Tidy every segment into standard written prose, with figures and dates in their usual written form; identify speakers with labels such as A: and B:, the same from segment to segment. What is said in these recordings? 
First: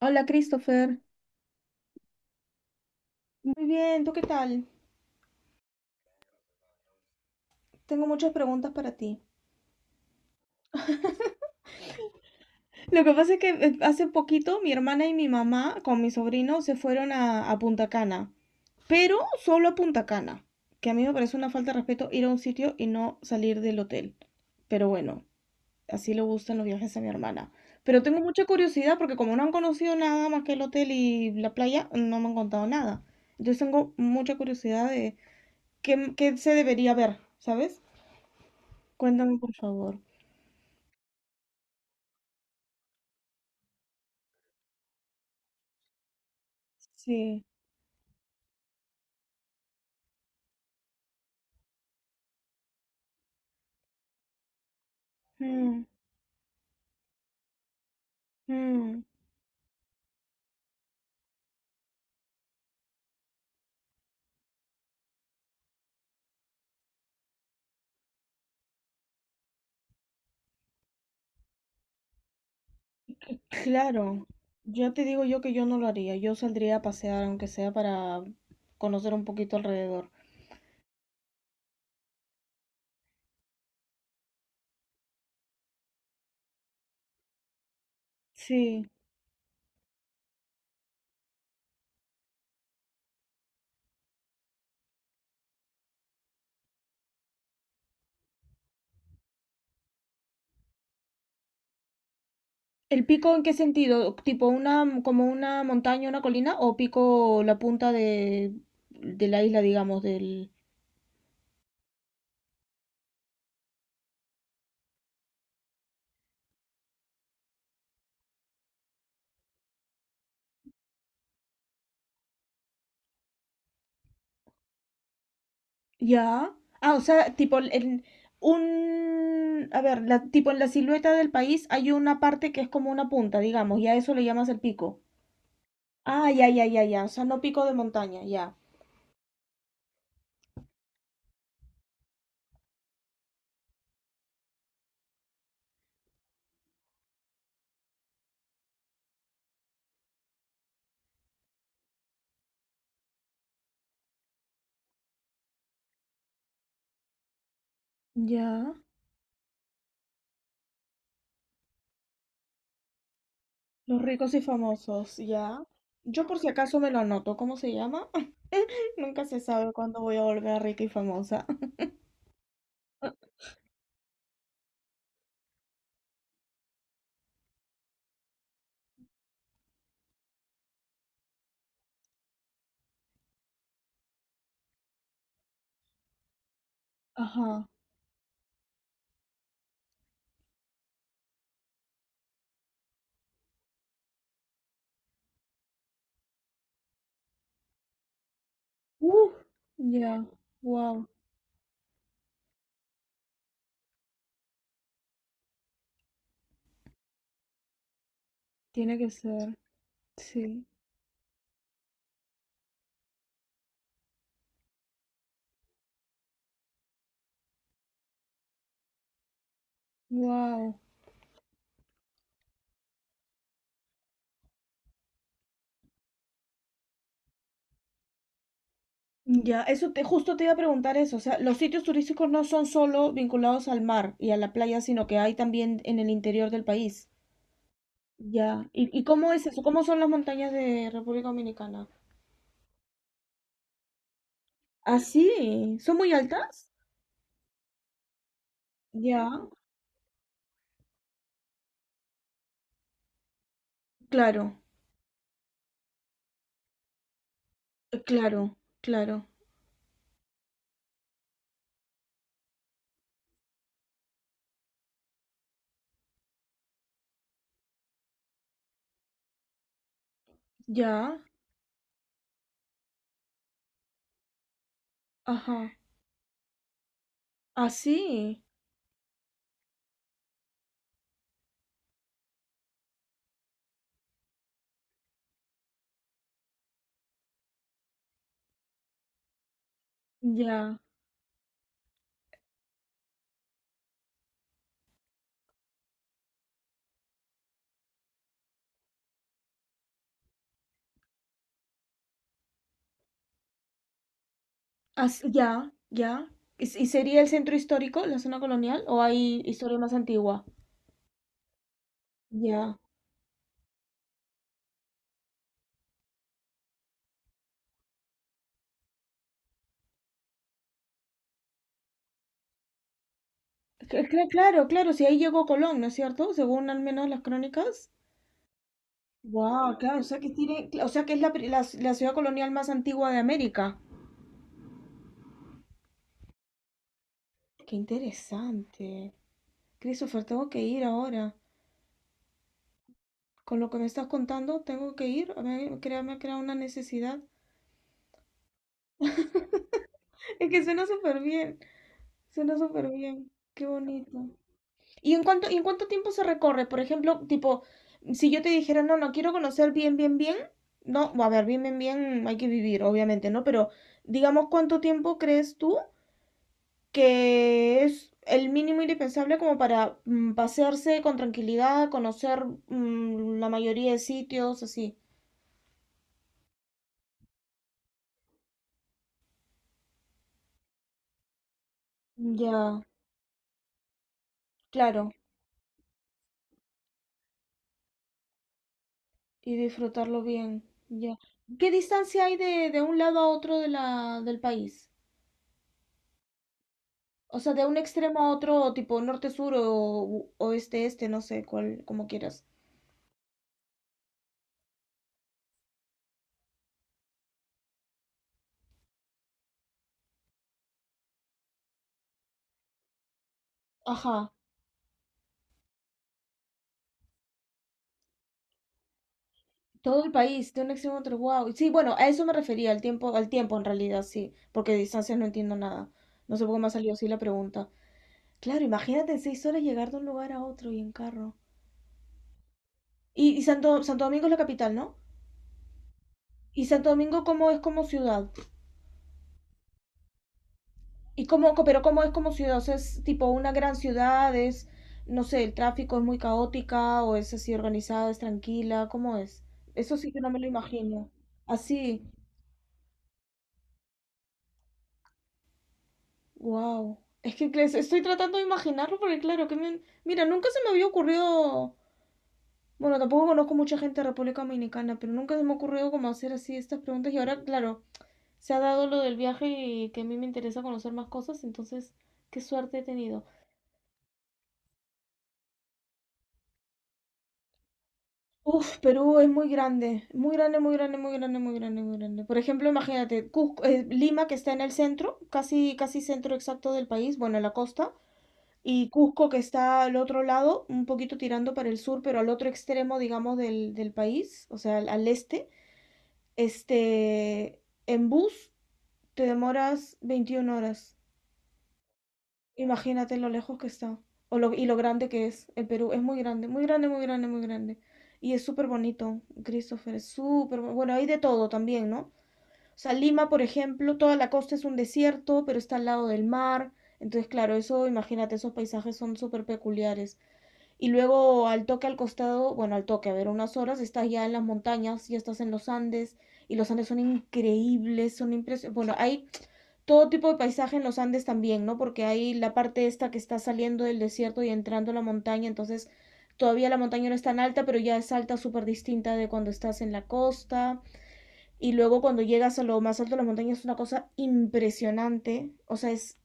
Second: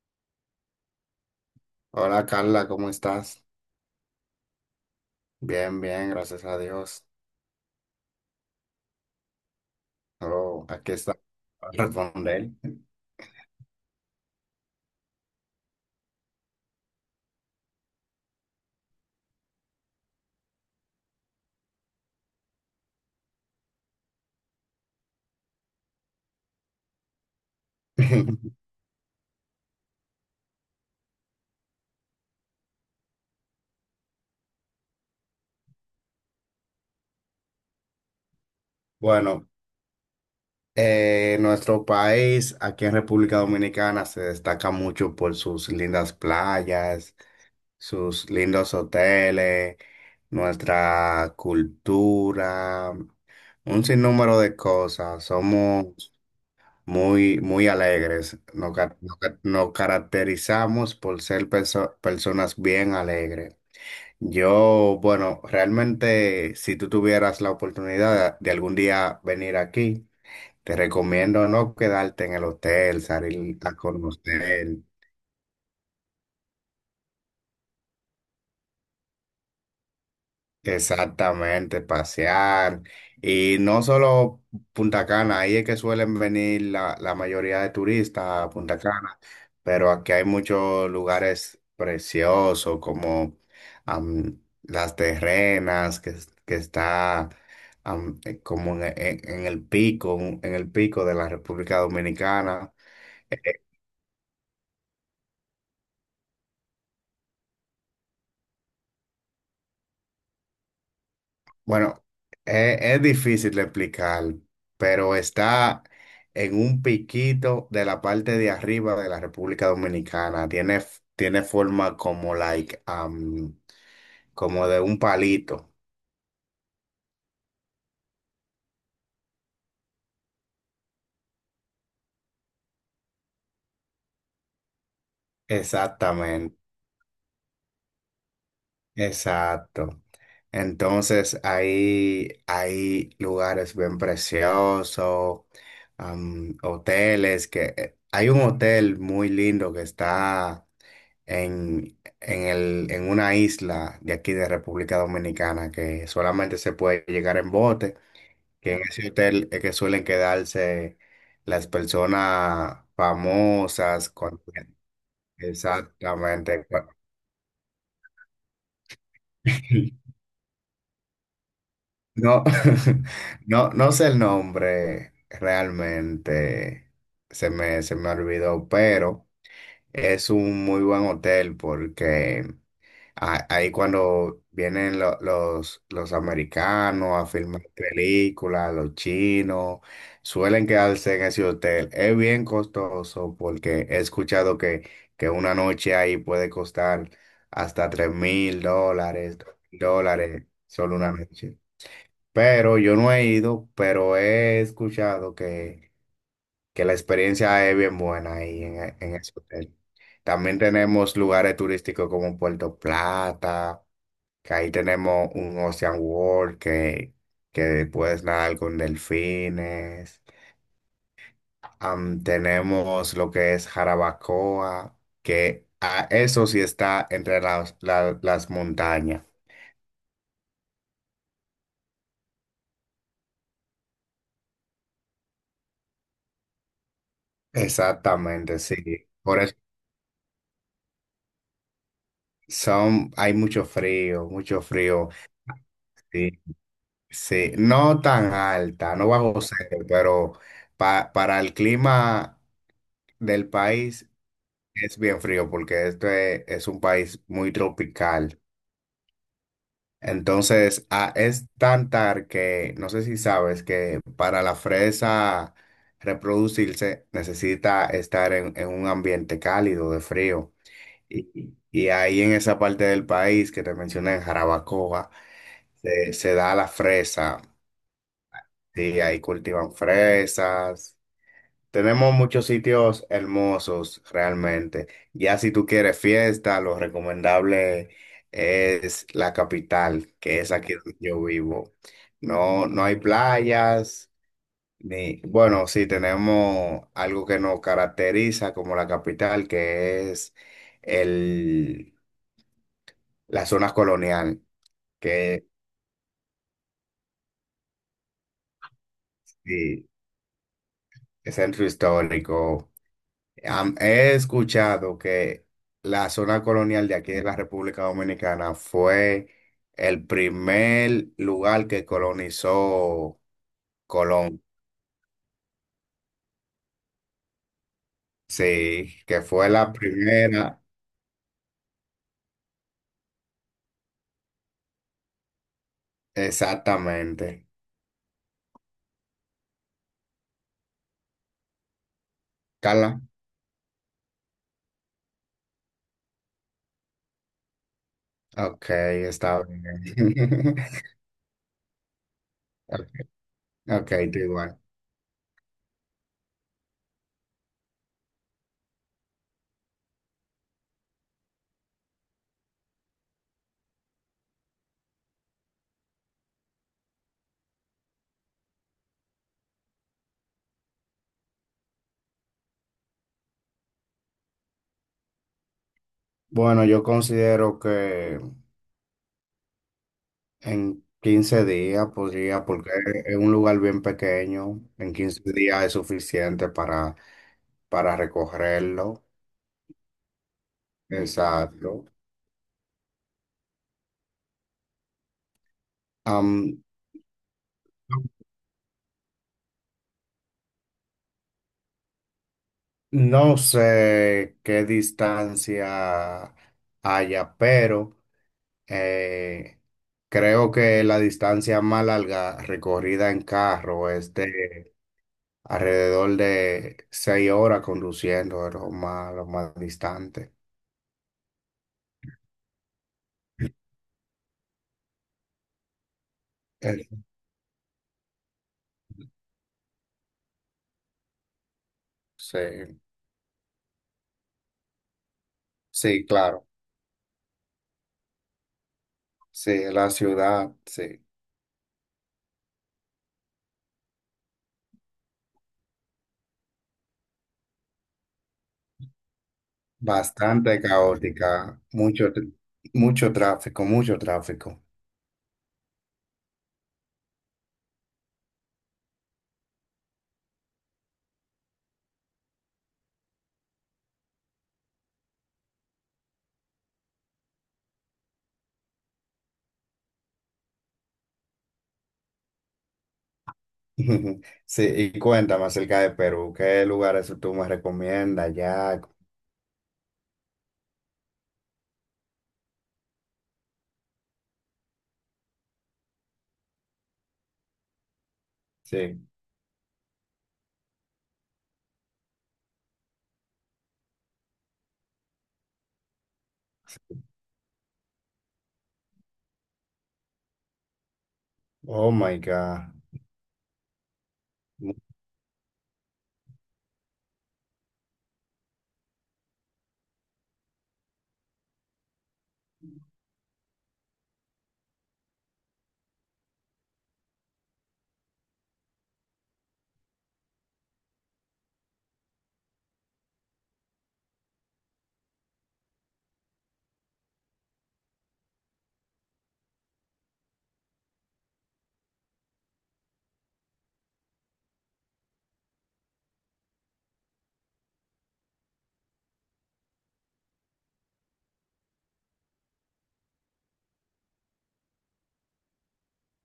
A: Hola, Christopher.
B: Hola Carla, ¿cómo estás?
A: Muy bien, ¿tú qué tal?
B: Bien, bien, gracias a Dios.
A: Tengo muchas preguntas para ti.
B: Oh, aquí está para responder.
A: Lo que pasa es que hace poquito mi hermana y mi mamá con mi sobrino se fueron a Punta Cana, pero solo a Punta Cana, que a mí me parece una falta de respeto ir a un sitio y no salir del hotel. Pero bueno, así le gustan los viajes a mi hermana. Pero tengo mucha curiosidad porque como no han conocido nada más que el hotel y la playa, no me han contado nada. Entonces tengo mucha curiosidad de qué se debería ver, ¿sabes? Cuéntame,
B: Bueno,
A: por favor.
B: nuestro país, aquí en República Dominicana, se destaca mucho por sus lindas playas,
A: Sí,
B: sus lindos hoteles, nuestra cultura, un sinnúmero de cosas.
A: mm,
B: Somos muy, muy alegres. Nos, ca-
A: mm,
B: nos ca- nos caracterizamos por ser personas bien alegres. Yo, bueno, realmente si tú tuvieras la oportunidad de algún día venir aquí, te recomiendo no quedarte en el hotel, salir a
A: claro.
B: conocer.
A: Yo te digo yo que yo no lo haría. Yo saldría a pasear, aunque sea para conocer un poquito alrededor.
B: Exactamente, pasear. Y no solo Punta Cana, ahí es que suelen venir la mayoría de turistas a Punta
A: Sí.
B: Cana, pero aquí hay muchos lugares preciosos como Las Terrenas, que está como en el pico de la República Dominicana.
A: ¿El pico en qué sentido? ¿Tipo una, como una montaña, una colina? ¿O pico la punta de la isla, digamos, del?
B: Bueno, es difícil de explicar, pero está en un piquito de la parte de arriba de la República Dominicana. Tiene, tiene forma como como de un palito.
A: Ya. Ah, o sea, tipo a ver, tipo en la silueta del país hay una parte que es como una punta, digamos, y a eso le llamas el pico. Ah, ya,
B: Exactamente,
A: ya, ya, ya. O sea, no pico de montaña, ya.
B: exacto. Entonces ahí hay lugares bien preciosos. Hoteles que hay un hotel muy lindo que está en una isla de aquí de República Dominicana que solamente se puede llegar en bote,
A: Ya,
B: que en ese hotel es que suelen quedarse las personas
A: los
B: famosas.
A: ricos y famosos, ya. Yo por si
B: Exactamente.
A: acaso me lo anoto, ¿cómo se llama? Nunca se sabe cuándo voy a volver rica y famosa.
B: No, no, no sé el nombre realmente, se me olvidó, pero... Es un muy buen hotel porque ahí cuando vienen los americanos a filmar
A: Ajá.
B: películas, los chinos, suelen quedarse en ese hotel. Es bien costoso porque he escuchado que una noche ahí puede costar hasta tres mil
A: Uf,
B: dólares, dos mil
A: ya,
B: dólares, solo
A: wow,
B: una noche. Pero yo no he ido, pero he escuchado que la experiencia es bien buena ahí
A: tiene que
B: en ese
A: ser,
B: hotel. También
A: sí,
B: tenemos lugares turísticos como Puerto Plata, que ahí tenemos un Ocean World que puedes nadar con delfines.
A: wow.
B: Tenemos lo que es Jarabacoa, que a eso sí está entre las montañas.
A: Ya, justo te iba a preguntar eso, o sea, los sitios turísticos no son solo vinculados al mar y a la playa, sino que hay también en el interior del país.
B: Exactamente,
A: Ya,
B: sí.
A: ¿y cómo
B: Por
A: es
B: eso
A: eso? ¿Cómo son las montañas de República Dominicana?
B: son, hay mucho frío, mucho
A: Ah,
B: frío.
A: sí, ¿son muy
B: Sí.
A: altas?
B: Sí, no tan alta, no bajo
A: Ya,
B: cero, pero para el clima del país
A: claro.
B: es bien frío porque este es un país muy tropical.
A: Claro, claro.
B: Entonces, ah, es tan tar que no sé si sabes que para la fresa reproducirse necesita estar en un ambiente cálido de frío.
A: Ya,
B: Y ahí en esa parte del país que te mencioné, en Jarabacoa,
A: ajá.
B: se da la fresa.
A: Así,
B: Sí, ahí cultivan fresas. Tenemos muchos sitios hermosos realmente. Ya si tú quieres fiesta, lo recomendable es la capital, que es aquí
A: ya.
B: donde yo vivo. No, no hay playas, ni, bueno, sí tenemos algo que nos caracteriza como la capital, que es el, la zona colonial, que
A: Ya, ya. ¿Y sería el centro histórico, la zona colonial, o hay historia
B: sí,
A: más antigua?
B: es centro histórico.
A: Ya.
B: He escuchado que la zona colonial de aquí de la República Dominicana fue el primer lugar que colonizó Colón.
A: Claro, claro, si ahí llegó Colón, ¿no es cierto? Según al menos las crónicas.
B: Sí, que fue
A: Wow,
B: la
A: claro, o sea que
B: primera.
A: tiene, o sea que es la, pri- la la ciudad colonial más antigua de América.
B: Exactamente.
A: Qué interesante. Christopher, tengo que ir ahora.
B: Carla.
A: Con lo que me estás contando, tengo que ir. A ver, me ha creado una necesidad.
B: Ok, está
A: Es
B: bien.
A: que suena súper bien. Suena súper bien, qué
B: Ok, tú
A: bonito.
B: igual.
A: ¿Y en cuánto tiempo se recorre? Por ejemplo, tipo, si yo te dijera, no, no, quiero conocer bien, bien, bien, no, a ver, bien, bien, bien, hay que vivir, obviamente, ¿no? Pero digamos, ¿cuánto tiempo crees tú que es el mínimo indispensable como para pasearse con tranquilidad, conocer la mayoría de sitios, así?
B: Bueno, yo considero que en 15 días podría, porque
A: Ya,
B: es un lugar bien pequeño, en
A: claro,
B: 15 días es suficiente para recogerlo.
A: y disfrutarlo bien, ya. ¿Qué
B: Exacto.
A: distancia hay de un lado a otro de del país?
B: Am,
A: O sea, de un
B: No,
A: extremo a otro, tipo norte-sur o oeste-este, no sé cuál, como quieras.
B: no sé qué distancia haya, pero eh, creo que la distancia más larga recorrida en carro es
A: Ajá,
B: de alrededor de 6 horas conduciendo, es lo más
A: todo el
B: distante.
A: país, de un extremo a otro, wow. Sí, bueno, a eso me refería, al tiempo en realidad, sí, porque de distancias no entiendo nada. No sé por qué me ha
B: Eh,
A: salido así la pregunta. Claro, imagínate en 6 horas llegar de un lugar a otro y en carro.
B: Sí,
A: Y Santo Domingo es la capital, ¿no?
B: sí, claro.
A: ¿Y Santo Domingo cómo es como ciudad?
B: Sí, la ciudad, sí.
A: ¿Pero cómo es como ciudad? O sea, es tipo una gran ciudad, es, no sé, el tráfico es muy caótica o es así organizada, es tranquila, ¿cómo es? Eso sí que no me lo
B: Bastante
A: imagino.
B: caótica,
A: Así,
B: mucho, mucho tráfico, mucho tráfico.
A: wow. Es que claro, estoy tratando de imaginarlo porque claro, mira, nunca se me había ocurrido, bueno, tampoco conozco mucha gente de República Dominicana, pero nunca se me ha ocurrido como hacer así estas preguntas y ahora, claro, se ha dado lo del viaje y que a mí me interesa conocer más cosas, entonces, qué suerte he tenido.
B: Sí, y cuéntame acerca de Perú, ¿qué lugares tú me recomiendas
A: Uf,
B: ya?
A: Perú es muy grande, muy grande, muy grande, muy grande, muy grande, muy grande. Por ejemplo, imagínate, Lima que está en el centro, casi, casi centro exacto del país, bueno, en la costa, y
B: Sí,
A: Cusco que está al otro lado, un poquito tirando para el sur, pero al otro extremo, digamos, del país, o sea, al este. Este, en bus te demoras 21 horas.
B: oh my God.
A: Imagínate lo lejos que está o lo, y lo grande que es el Perú. Es muy grande, muy grande, muy grande, muy grande. Y es súper bonito, Christopher, es súper bueno. Hay de todo también, ¿no? O sea, Lima, por ejemplo, toda la costa es un desierto, pero está al lado del mar. Entonces, claro, eso, imagínate, esos paisajes son súper peculiares. Y luego al toque al costado, bueno, al toque, a ver, unas horas, estás ya en las montañas, ya estás en los Andes, y los Andes son increíbles, son impresionantes. Bueno, hay todo tipo de paisaje en los Andes también, ¿no? Porque hay la parte esta que está saliendo del desierto y entrando a la montaña, entonces todavía la montaña no es tan alta, pero ya es alta, súper distinta de cuando estás en la costa. Y luego cuando llegas a lo más alto de la montaña es una cosa impresionante, o sea,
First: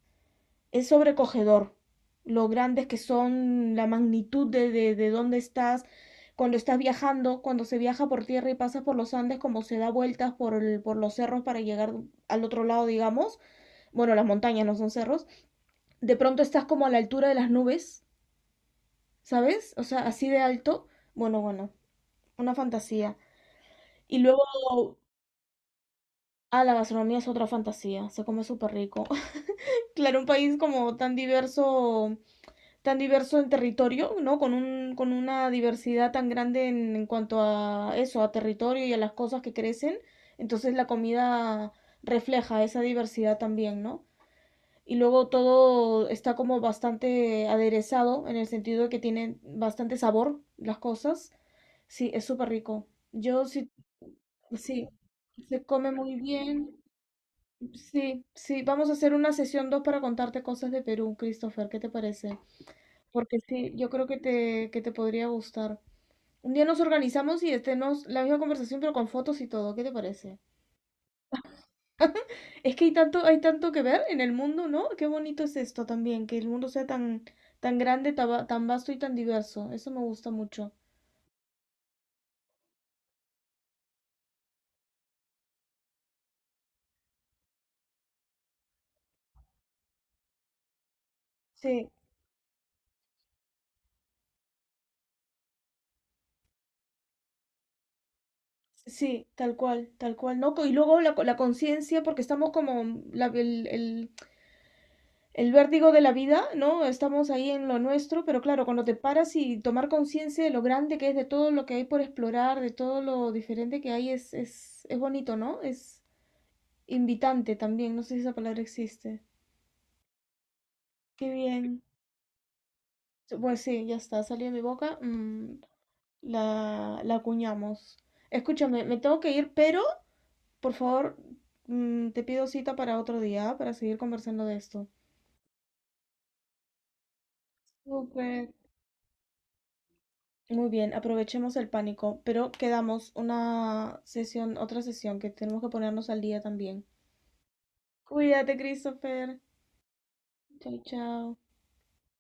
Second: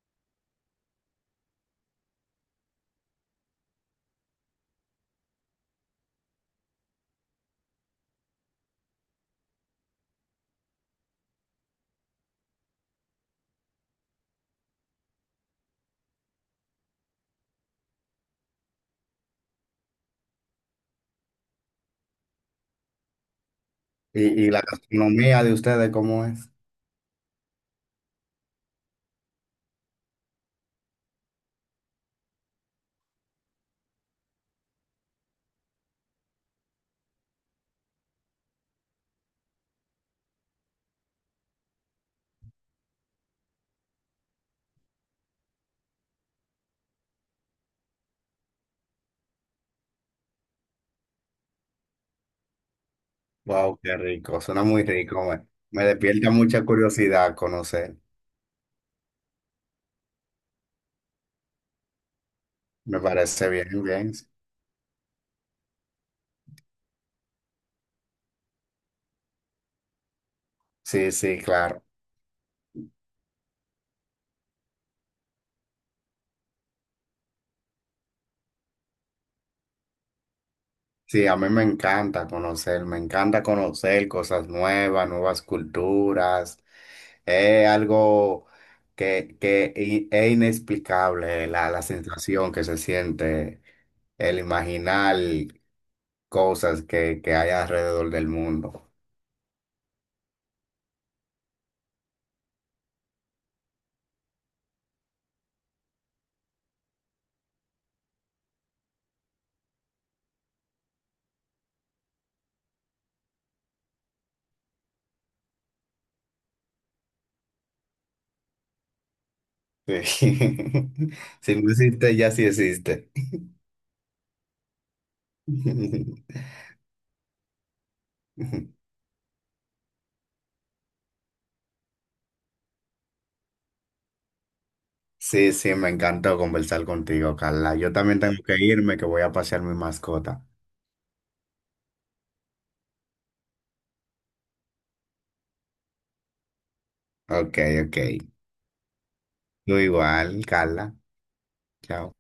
A: es sobrecogedor lo grandes que son, la magnitud de dónde estás. Cuando estás viajando, cuando se viaja por tierra y pasas por los Andes, como se da vueltas por los cerros para llegar al otro lado, digamos, bueno, las montañas no son cerros, de pronto estás como a la altura de las nubes, ¿sabes? O sea, así de alto. Bueno, bueno, una fantasía. Y
B: Y la
A: luego,
B: gastronomía de ustedes cómo es?
A: ah, la gastronomía es otra fantasía, se come súper rico. Claro, un país como tan diverso en territorio, ¿no? Con un, con una diversidad tan grande en cuanto a eso, a territorio y a las cosas que crecen. Entonces la comida refleja esa diversidad también, ¿no? Y luego todo está como bastante aderezado en el sentido de que tiene bastante sabor las cosas. Sí, es súper rico. Yo sí,
B: Wow, qué rico, suena muy
A: sí,
B: rico, me,
A: se
B: me
A: come muy
B: despierta mucha
A: bien.
B: curiosidad conocer,
A: Sí, sí, vamos a hacer una sesión 2 para contarte cosas de Perú, Christopher, ¿qué te parece?
B: me
A: Porque
B: parece bien,
A: sí, yo creo
B: bien.
A: que te podría gustar. Un día nos organizamos y tenemos la misma conversación pero con fotos y todo, ¿qué te parece?
B: Sí, sí, claro.
A: Es que hay tanto que ver en el mundo, ¿no? Qué bonito es esto también, que el mundo sea tan, tan grande, tan vasto y tan diverso. Eso me gusta mucho.
B: Sí, a mí me encanta conocer cosas nuevas, nuevas culturas. Es algo que es inexplicable la
A: Sí,
B: sensación que se siente el imaginar cosas que hay alrededor del mundo.
A: sí, tal cual, ¿no? Y luego la conciencia, porque estamos como la- el, el, el vértigo de la vida, ¿no? Estamos ahí en lo nuestro, pero claro, cuando te paras y tomar conciencia de lo grande que es, de todo lo que hay por explorar, de todo lo diferente que hay, es, es bonito, ¿no? Es invitante también, no sé si esa palabra existe.
B: Sí.
A: Qué
B: Si no
A: bien.
B: existe, ya sí existe.
A: Pues sí, ya está, salió de mi boca. La acuñamos. Escúchame, me tengo que ir, pero por favor, te pido cita para otro día, ¿ah? Para seguir conversando de esto.
B: Sí, sí, me encantó conversar contigo, Carla. Yo también tengo
A: Súper.
B: que irme, que voy a pasear mi mascota.
A: Muy bien, aprovechemos el pánico, pero quedamos una sesión, otra sesión que tenemos que ponernos al día también.
B: Ok, ok.
A: Cuídate, Christopher.
B: Tú igual,
A: Chao,
B: Carla.
A: chao.
B: Chao.